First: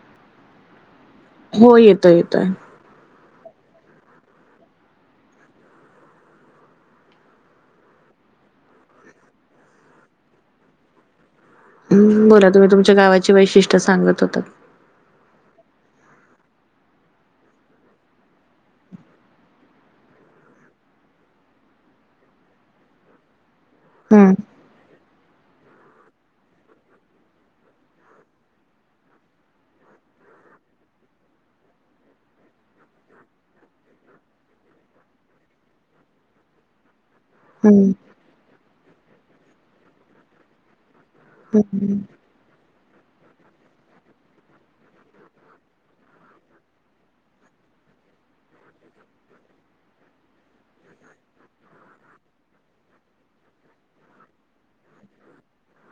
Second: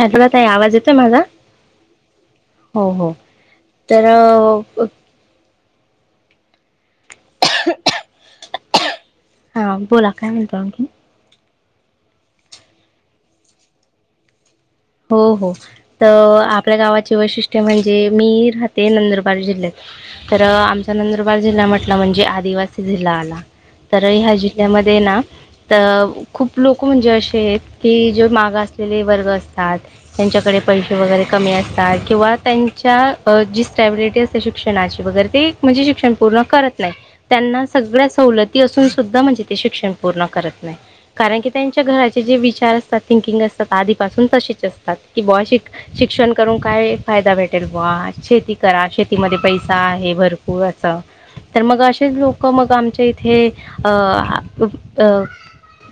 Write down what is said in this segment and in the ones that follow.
हा ताई आवाज येतोय माझा हो येतोय येतोय हो हो तर अ [inaudible] हा बोला काय म्हणता आणखी बोला तुम्ही तुमच्या गावाचे वैशिष्ट्य सांगत होतात हो हो तर आपल्या गावाची वैशिष्ट्य म्हणजे मी राहते नंदुरबार जिल्ह्यात, तर आमचा नंदुरबार जिल्हा म्हटला म्हणजे आदिवासी जिल्हा आला तर हम्म ह्या जिल्ह्यामध्ये ना अ खूप लोक म्हणजे असे आहेत की जे मागासलेले वर्ग अस त्यांच्याकडे पैसे वगैरे कमी असतात किंवा त्यां ज स्टॅबिलिटी असते शिक्षणाची वगैरे, ते म्हणजे शिक्षण पूर्ण करत नाही त्यांना हम्म सगळ्या सवलती असून, सुद्धा म्हणजे ते शिक्षण पूर्ण करत नाही [inaudible] कारण की त्यांच्या हम्म घराचे जे विचार असतात थिंकिंग असत आधीपासून तच असतात की ब शिक शिक्षण करून काय फायदा भेटेल बुवा शेती करा शेतीमध्ये पैसा आहे भरपूर असं तर मग असेच लोक मग आमच्या इथे अ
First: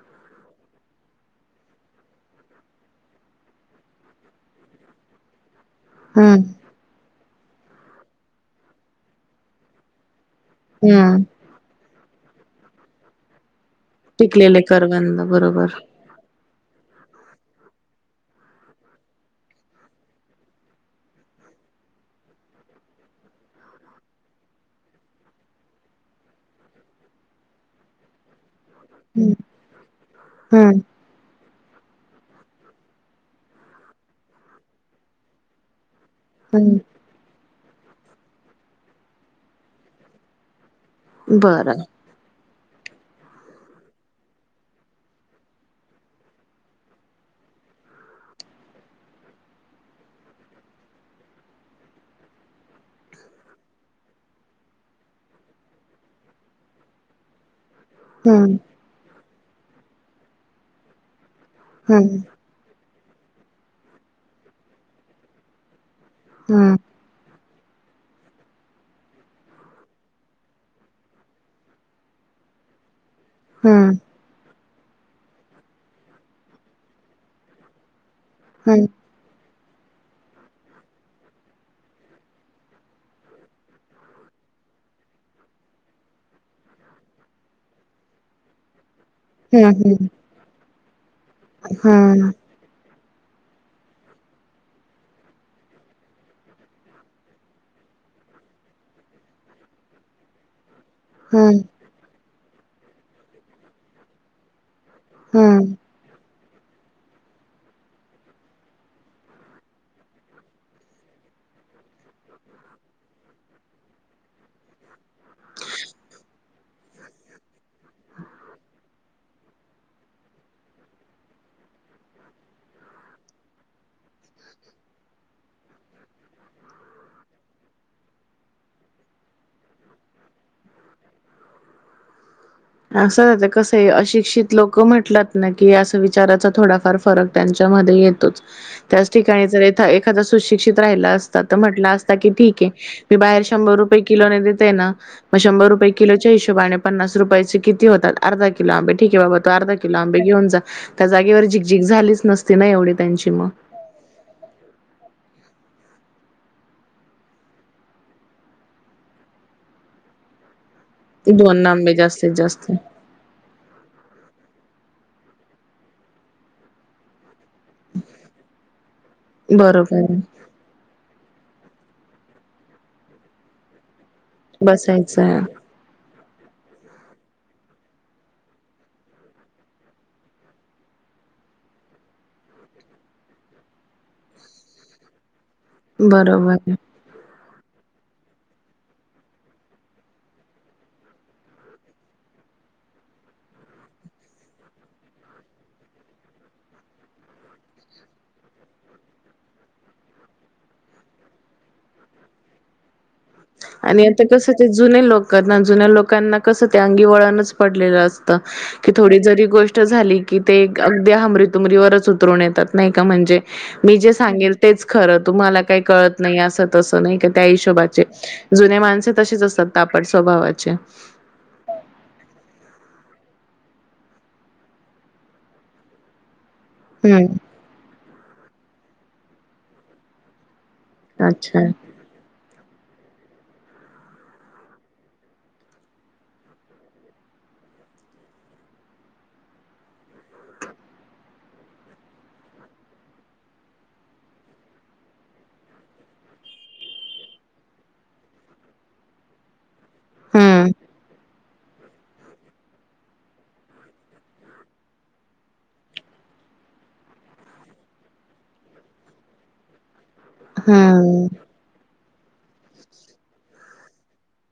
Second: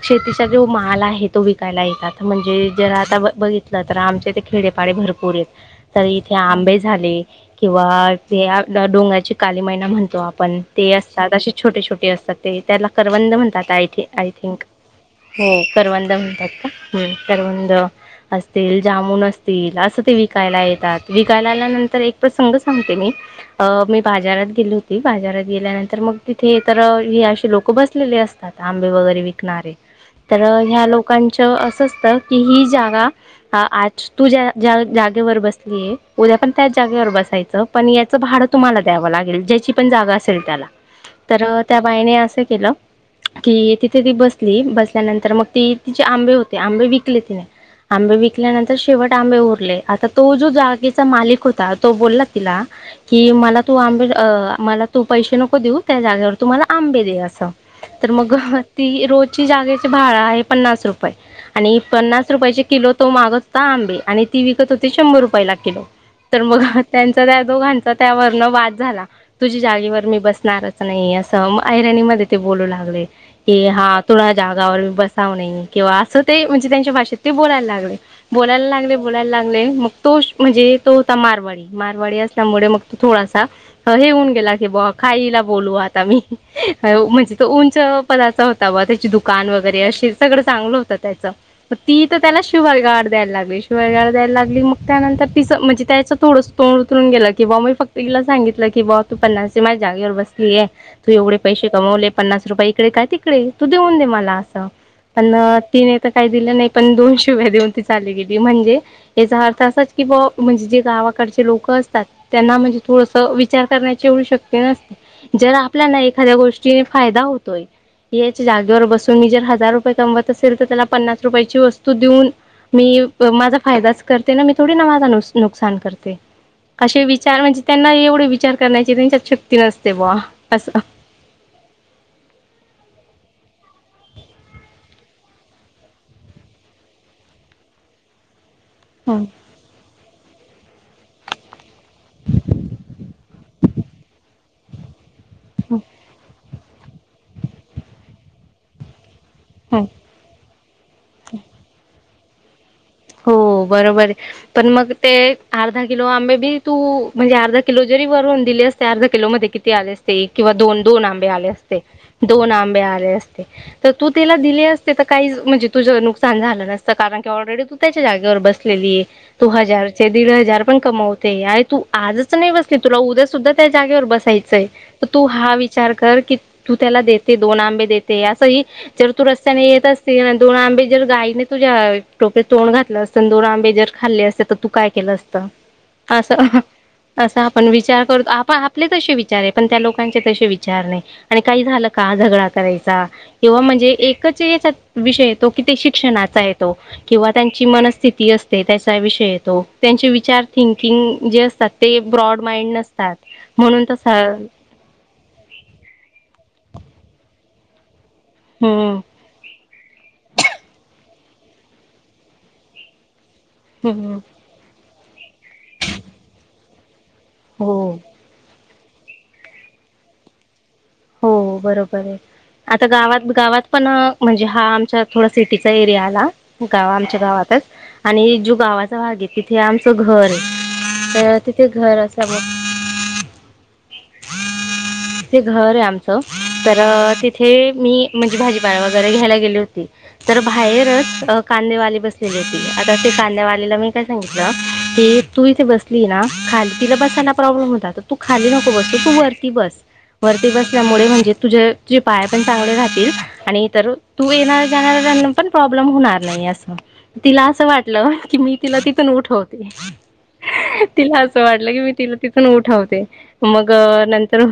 शेतीचा जो माल आहे तो विकायला येतात म्हणजे जर आता बघितलं तर आमचे ते खेडेपाडे भरपूरेत तर इथे हम्म आंबे झाले किंवा ते [unintelligible] डोंगराची काली मैयना म्हणतो आप पण ते हम्म असतात असे छोटे, छोटे असतात ते त्याला करवंद म्हणतात थिंकिंग पिकलेले आयथिंक करवंद हो बरोबर. करवंद म्हणतात का हम्म करवंद असतील जामुन असतील असं ते विकायला येतात विकायला आल्यानंतर एक प्रसंग सांगते मी मी बाजारात गेली होती बाजारात गेल्यानंतर मग तिथे तर हे असे लोक बसलेले असतात आंबे वगैरे हम्म विकणारे तर हम्म ह्या लोकांच्या असं असतं की ही जागा हा आज तू ज्याच्या जागेवर बसलीय उद्या पण त्याच हम्म जागेवर बसायचं पण याचं भाडे तुम्हाला द्यावं लागेल ज्याची पण जागा असेल त्याला तर त्या बरं बाईने असं केलं कि तिथे ती बसली बसल्यानंतर मग ती तिचे आंबे होते आंबे विकले तिने आंबे विकल्यानंतर शेवट आंबे उरले आता तो जो जागेचा मालिक होता तो बोलला तिला कि मला तू आंबे मला तू पैसे नको देऊ त्या जागेवर तू मला आंबे दे असं तर मग हम्म ती रोज ची जागेचे भाडे आहे पन्नास रुपये आणि हम्म पन्नास रुपयाची किलो तो मागत होता आंबे आणि ती विकत होती शंभर रुपयाला किलो तर मग हम्म त्यांच त्या दोघांचा त्यावर न वाद झाला तुझी जागीवर मी बसणारच नाही असं ऐराणी मध्ये ते बोलू लागले की हम्म हा तुला बसाव नाही किंवा असं ते म्हणजे त्यांच्या भाषेत ते बोलायला लागले बोलायला हम्म लागले बोलायला लागले तो म्हणजे तो होता मारवाडी मारवाडी असल्यामुळे मग थोडासा हे होऊन गेला की हीला बोलू आता म्हणजे तो उंचपना होता दुकान वगैरे हम्म असे सगळं चांगलं होतात त्यांचं हम्म ती तर हम्म त्याला शुवरगाड द्यायला लागली, शिव्यागाळ दायला लागली, मग त्यानंतर तिच, म्हणजे त्याचं थोडं तोड उतरून गेलं. कि बा मी फक्त तिला सांगितलं कि बा तू पन्नासची माझ्या जागेवर बसलीय. तू एवढे हम्म पैसे कमवले पन्नास रूपये इकडे काय तिकडे तू देऊन दे मला असं पण हम्म ती ने तर कायच दिले नाही. पण दोन शिव्या देऊन ती चाली गेली. म्हणजे याचा अर्थ असाच की बा, म्हणजे जे गावाकडचे लोक असतात, त्यांना म्हणजे थोडस विचार करण्याची एवढी शक्य नसते. जर आपल्याना एखाद्या गोष्टी हा एक फायदा होतोय, याच जागेवर बसून मी जर हजार रुपये कमवते असले तर त्याला पन्नास रुपये वस्तू देऊन मी माझा फायदाच करते ना मी थोडी ना माझ नुकसान करते. असे विचार म्हणजे त्यांना एवढे विचार करण्याचे त्यांच्यात शक्ती नसते बुवा अस असं कसंय अशिक्षित लोक म्हटलात ना की अस विचाराचा थोडाफार फरक त्यांच्यामध्ये येतोच त्याच हं ठिकाणी जर एखादा सुशिक्षित सुशिक्षित राहिला असता तर, म्हटला असता की ठीके मी बाहेर शंभर रुपये किलो देते ना म शंभर हं रुपये किलोच्या हिशोबाने पन्नास रुपयाची किती होतात अर्धा किलो [unintelligible] ठीक आहे बाबा तो अर्धा हं किलो आंबे घेऊन, जा त्या जागेवर झिकझिक झालीस नसते ना एवढे. हो बरोबर आहे पण मग ते अर्धा किलो आंबे बी तू, म्हणजे अर्धा किलो जरी वरून दिले असते, अर्धा किलो मध्ये किती आले असते ते किवा दोन. दोन आंबे आले असते, आंबे जास्तीत दोन जास्त. आंबे आले असते तर तू त्याला दिले अस ते तर काही म्हणजे तुझं नुकसान झालं नसत कारण की ऑलरेडी त्याच्या जागेवर बसलेली आहे तू हजार बरोबर चे आहे. दीड हजार पण कमावत तेय तू आजच नाही बसली तुला उद्या सुद्धा त्या जागेवर बस बसायचय, बसायचं तू आहे. हा विचार कर क तू त्याला देते दोन आंबे देते, असंही जर तू रस्त्याने येत असतील दोन आंबे जर गाईने तुझ्या टोपित तोंड घातलं असतं, आण दोन आंबे जर खाल्ले असते तर तू काय केलं असंत? बरोबर असं आहे. असं पण विचार करतो आपण आपण आपले तसे विचार आहे, पण त्या लोकांचे तसे विचार नाही आणि काही झालं का झगडा करायचा किवा म्हणजे एकच याचा विषय येतो कि ते शिक्षणाचा येतो. किंवा त्यांची मनस्थिती असते त्याचा विषय य तो, त्यांचे विचार थिंकिंग जे असतात ते ब्रॉड माइंड नसत आणि आता कस ते जुने लोक कारण जुन्या लोकांना कसं ते अंगी वळणच पडलेलं अस असत की हम्म थोडी जरी गोष्ट झाली की ते ते हमरी तुमरी वरच उतरून येतात नाही का म्हणजे मी जे हम्म सांगेल तेच खरं. तुम्हाला काही कळत नाही आसत. तो नाही का? त्या हो हिशोबाने जुने माणस तशीच असतात, तापट स्वभावाचे. हो हो बरोबर ये. आता गावात गावात पण अ म्हणजे, हा आमच्या थोडा सिटीचा एरिया आला. गाव आमच्या हम्म गावातच आणि ज्यो गावात सहा घे. तिथे आमचं घर आहे. अ अच्छा तिथे घर असा मो [unintelligible] ते घर ये तर तिथे मी म्हणजे भाजीपाला वगैरे घ्यायला गेली होती, तर बाहेरच कांदेवाली बसलेली होती आता ते कांदेवालेला मी काय सांगितलं की तू इथे बसली ना खाली तिला बसायला प्रॉब्लेम होता, तर तू खाली नको बसल तू वरती बस हम्म त्यामुळे म्हणजे तुझे तुझे पाय पण चांगले राहतील, आणि तर तू येणाय्रा जाणाऱ्यांना पण प्रॉब्लेम होणार नाही असं, तिला असं वाटलं की मी तिला तिथून उठवते. तिला हम्म असं वाटलं की मी तिला तिथून उठवते, मग अं नंतर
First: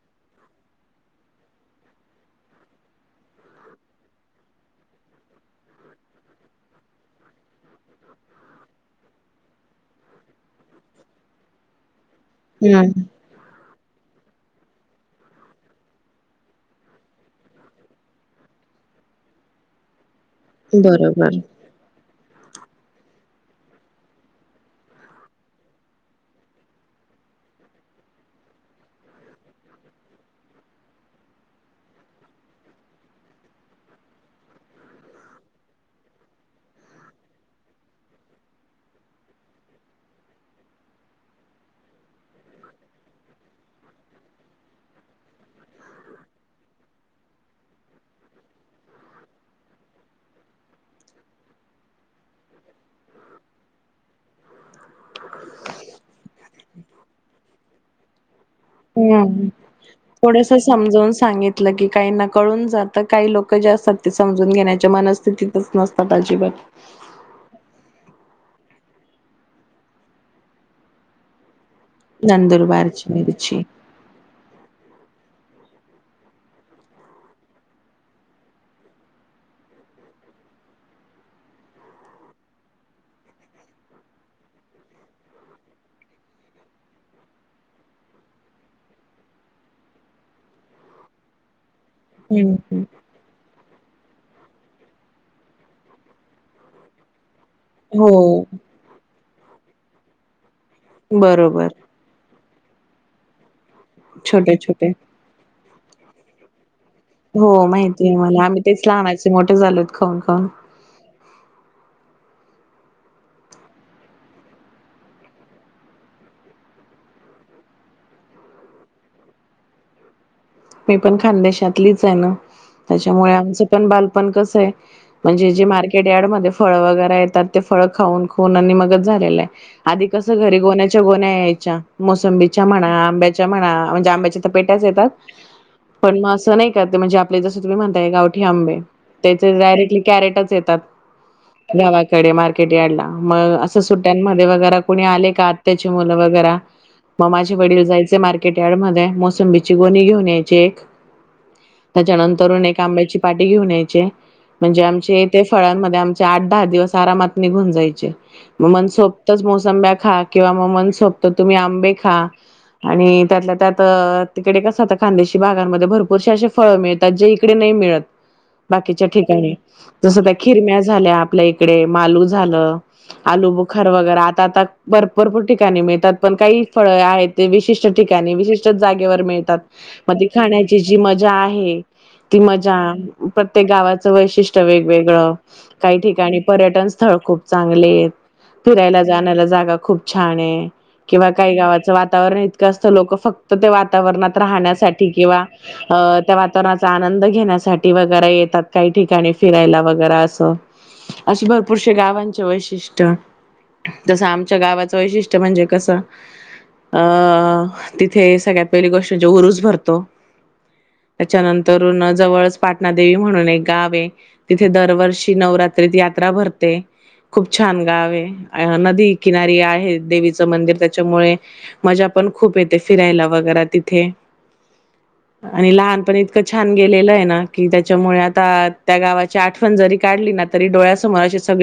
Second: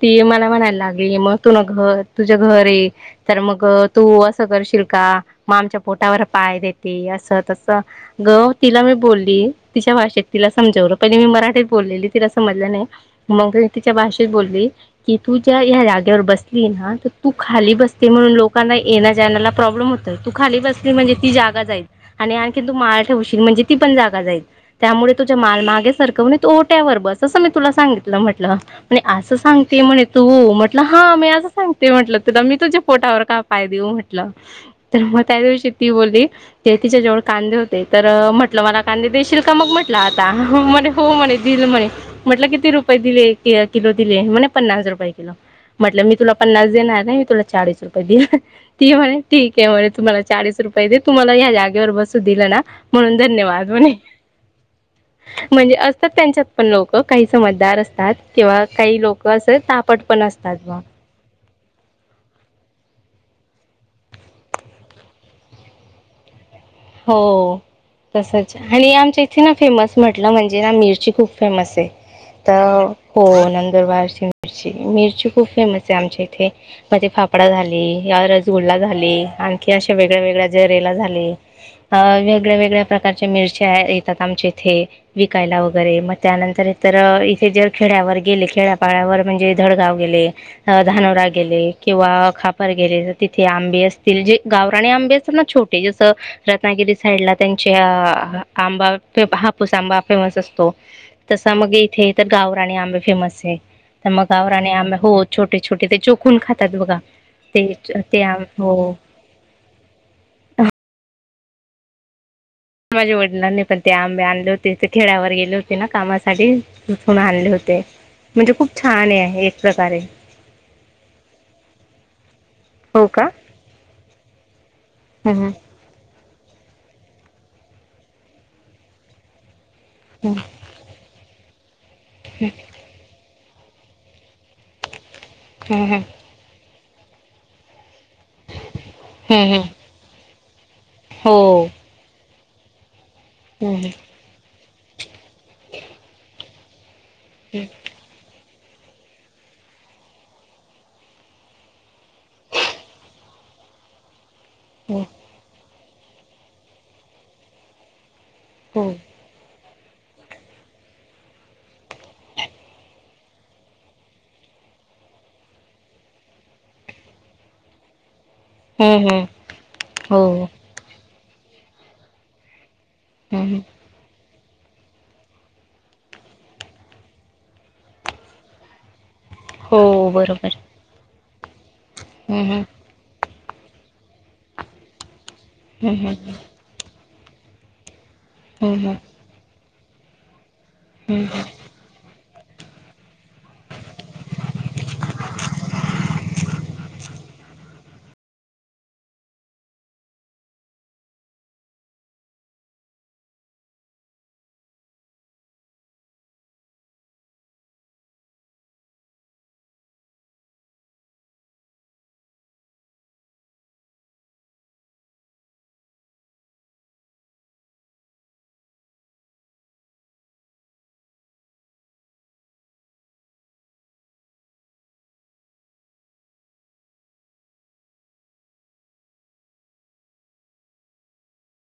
ती मला म्हणायला लागली, मग तुन-तूझ घर ये तर मग तू असं करशील का, मग आमच्या पोटावर पाय देते. असं तसं गं तिला मी बोलली तिच्या भाषेत तिला समजवलं, पहिली मी मराठीत बोललेली. तिला समजल नाही. हम्म मग तिच्या भाषेत बोलली की तू ज्या ह्या जागेवर बसली ना, तर तू खाली बसते म्हणून लोकांना येण्या जाण्याला प्रॉब्लेम होतो तर तू खाली बसली म्हणजे, ती बरोबर जागा जाईल. आणि आणखीन तू माल ठेवशील, म्हणजे ती पण जागा जाईल. त्यामुळे तुझा माल मागे सरकवं आणि तू ओट्यावर बस, असं मी तुला सांगितलं म्हटलं, आणि असं सांग ती म्हणे तु. म्हटलं हा मी असं सांगते म्हटलं तुला मी तुझ्या पोटावर का पाय देऊ म्हटलं? तर मग त्या दिवशी ती बोलली, ते तिच्या जवळ कांदे होते, तर म्हटलं मला कांदे देशील का? मग म्हटलं आता म्हणे हो म्हणे देईल म्हणे म्हटलं किती रुपये दिले? एक किलो दिले? म्हणे पन्नास रुपये किलो म्हणलं, मी तुला पन्नास देणार नाही. मी तुला चाळीस रुपये देईल ती म्हणे ठीक आहे, म्हणे तू मला चाळीस रूपये दे. तू मला या जागेवर बसू दिलं ना, म्हणून धन्यवाद म्हणे म्हणजे, असं त्यांच्यात पण लोक काही समजदार असतात. तेव्हा काही लोक असं तापट पण असतात थोडसं बा समजावून सांगितलं की, काही ना कळून जात काही लोक काही जे असतात ते समजून घेण्याच्या मनस्थितीतच नसतात अजिबात. हो तसंच आणि आमच्या इथे ना, फेमस म्हटलं म्हणजे ना मिरची खूप फेमस आहे. तर नंदुरबारची हो, मिरची. नंदुरबारची मिरची मिर ची खूप फेमस आहे आमच्या इथे. म्हणजे फाफडा झाली, या रसगुल्ला झाली, आणखी अशा वेगळ्या-वेगळ्या जरेला झाली. अं वेगळ्या-वेगळ्या प्रकारच्या मिरच्या येतात आमच्या इथे, विकायला वगैरे. मग त्यानंतर इतर, इथे जर खेड्यावर गेले, खेड्यापाड्यावर म्हणजे जळगाव गेले, अं धानोरा गेले किंवा- हम्म खापर हम्म. गेले, तर तिथे आंबे अस ते जे गावरानी आंबे असतात ना, छोटे असं रत्नागिरी साईडला त्यांच्या- हो आंबा तो हापूसांबा पिवळाच असतो. तसा बरोबर मग इथे तर गावरानी आंबे फेमस आहे. तर मग छोटे गावरानी छोटे आंबे, हो छोट ते छोटे, ते चोकून खातात बघा? हो, ते माहिती आहे ते आं मला. आम्ही तेच हो लहानाचे मोठे झालो खाऊन खाऊन. माझे वडिलांनी पण ते आंबे आणले होते. ते खेड्यावर गेले होते ना, कामासाठी, तिथून आणले होते. म्हणजे खूप छान आहे आहे, एक प्रकारे. मी पण खानदेशातलीचं आहे ना. हो का त्याच्यामुळे आमचं पण बालपण कस आहे, हम्म म्हणजे जे मार्केट यार्ड म्हण ते फळं वगैरे येतात, ते फळ खाऊन खाऊन आणि मगचं झालेलं आहे. आधी कसं हम्म घरी, गोण्याच्या गोण्या यायच्या, मोसंबीच्या म्हणा, आंब्याच्या त्या म्हणा, म्हणजे आंब्याच्या तर पेट्याच येतात. हम्म हम्म पण मग असं नाही त्यात ते म्हणजे, आपले जस तुम्ही म्हण ते गावठी आंबे. त्याचे हम्म हम्म डायरेक्टली कॅरेटच येतात, हो गावाकडे मार्क ते डॅडला मग, हम्म असं हम्म सुट्ट्यांमध्ये वगैरात कुणी आले का आत््याची मुलं वगैरे म माझ वडील जायचे मार् कट्याळमध्ये आहे मोसम बच गोणी घेऊन यायचे एक त्याच्यानंतरून एक आंब्याची पाट घेऊन यायचे म्हणजे आमचे ते फळांमध्ये आमचे आठ दहा दिवस आरामात निघून जायचे हो मन हो सोबतच मोसम ब किं म सोत तुम्ही आंबे खा आणि त्यात त्यात तिकडे कसं आता खानदेशी भागांमध्ये भरपूरसे असे फळं मिळतात जे इकडे नाही मिळत हम्म बाकीच्या हम्म ठिकाणी जस त्या हो खिरम्या झाल्या आपल्या इकडे मालू झालं आलू हम्म बुखर वगैरे आ आता भरपरपूर ठिकाणी मिळतात पण काही फळे आहेत विशिष्ट ठिकाणी विशिष्ट जा हो ग बरोबर खण्याची म जा आहे ती हम्म हम्म मजा प्रत्येक गावात वशि वेगवेगळ काही हम्म ठिकाणी पर्य स्थळ खूप चांगले हम्म हम्म फिरायला जाण्याला जागा खूप छान आहे. हम्म किंवा काही गावाचं वातावरण. असत लोक फक्त ते वा वाताणात राहण्यासाठी किंवा, अ त्या वातावरणाचा आनंद घेण्यासाठी वगैरे येतात, काही ठिकाणी फिरायला वगैर असं, असे भरपूरसे गावांचे वैशिष्ट्य तसं आमच्या गावाच वैशिष्ट्य म्हणजे कस अं तिथे सगळ्यात पहिली गोष्ट म्हणजे उरूस भरतो, त्याच्यानंतर जवळच पाटणा देवी म्हणून एक गाव आहे, तिथे दरवर्षी नवरात्रीत यात्रा भरते, खूप छान गाव आहे, नदी किनारी आहे देवीचं मंदिर त्याच्यामुळे मजा पण खूप येते, फिरायला वगैर तिथे आणि लहानपण इतकं छान गेलेलं आहे ना, कि त्याच्यामुळे आता त्या गावाची आठवण जरी काढली ना तरी डोळ्यासमोर असे सगळे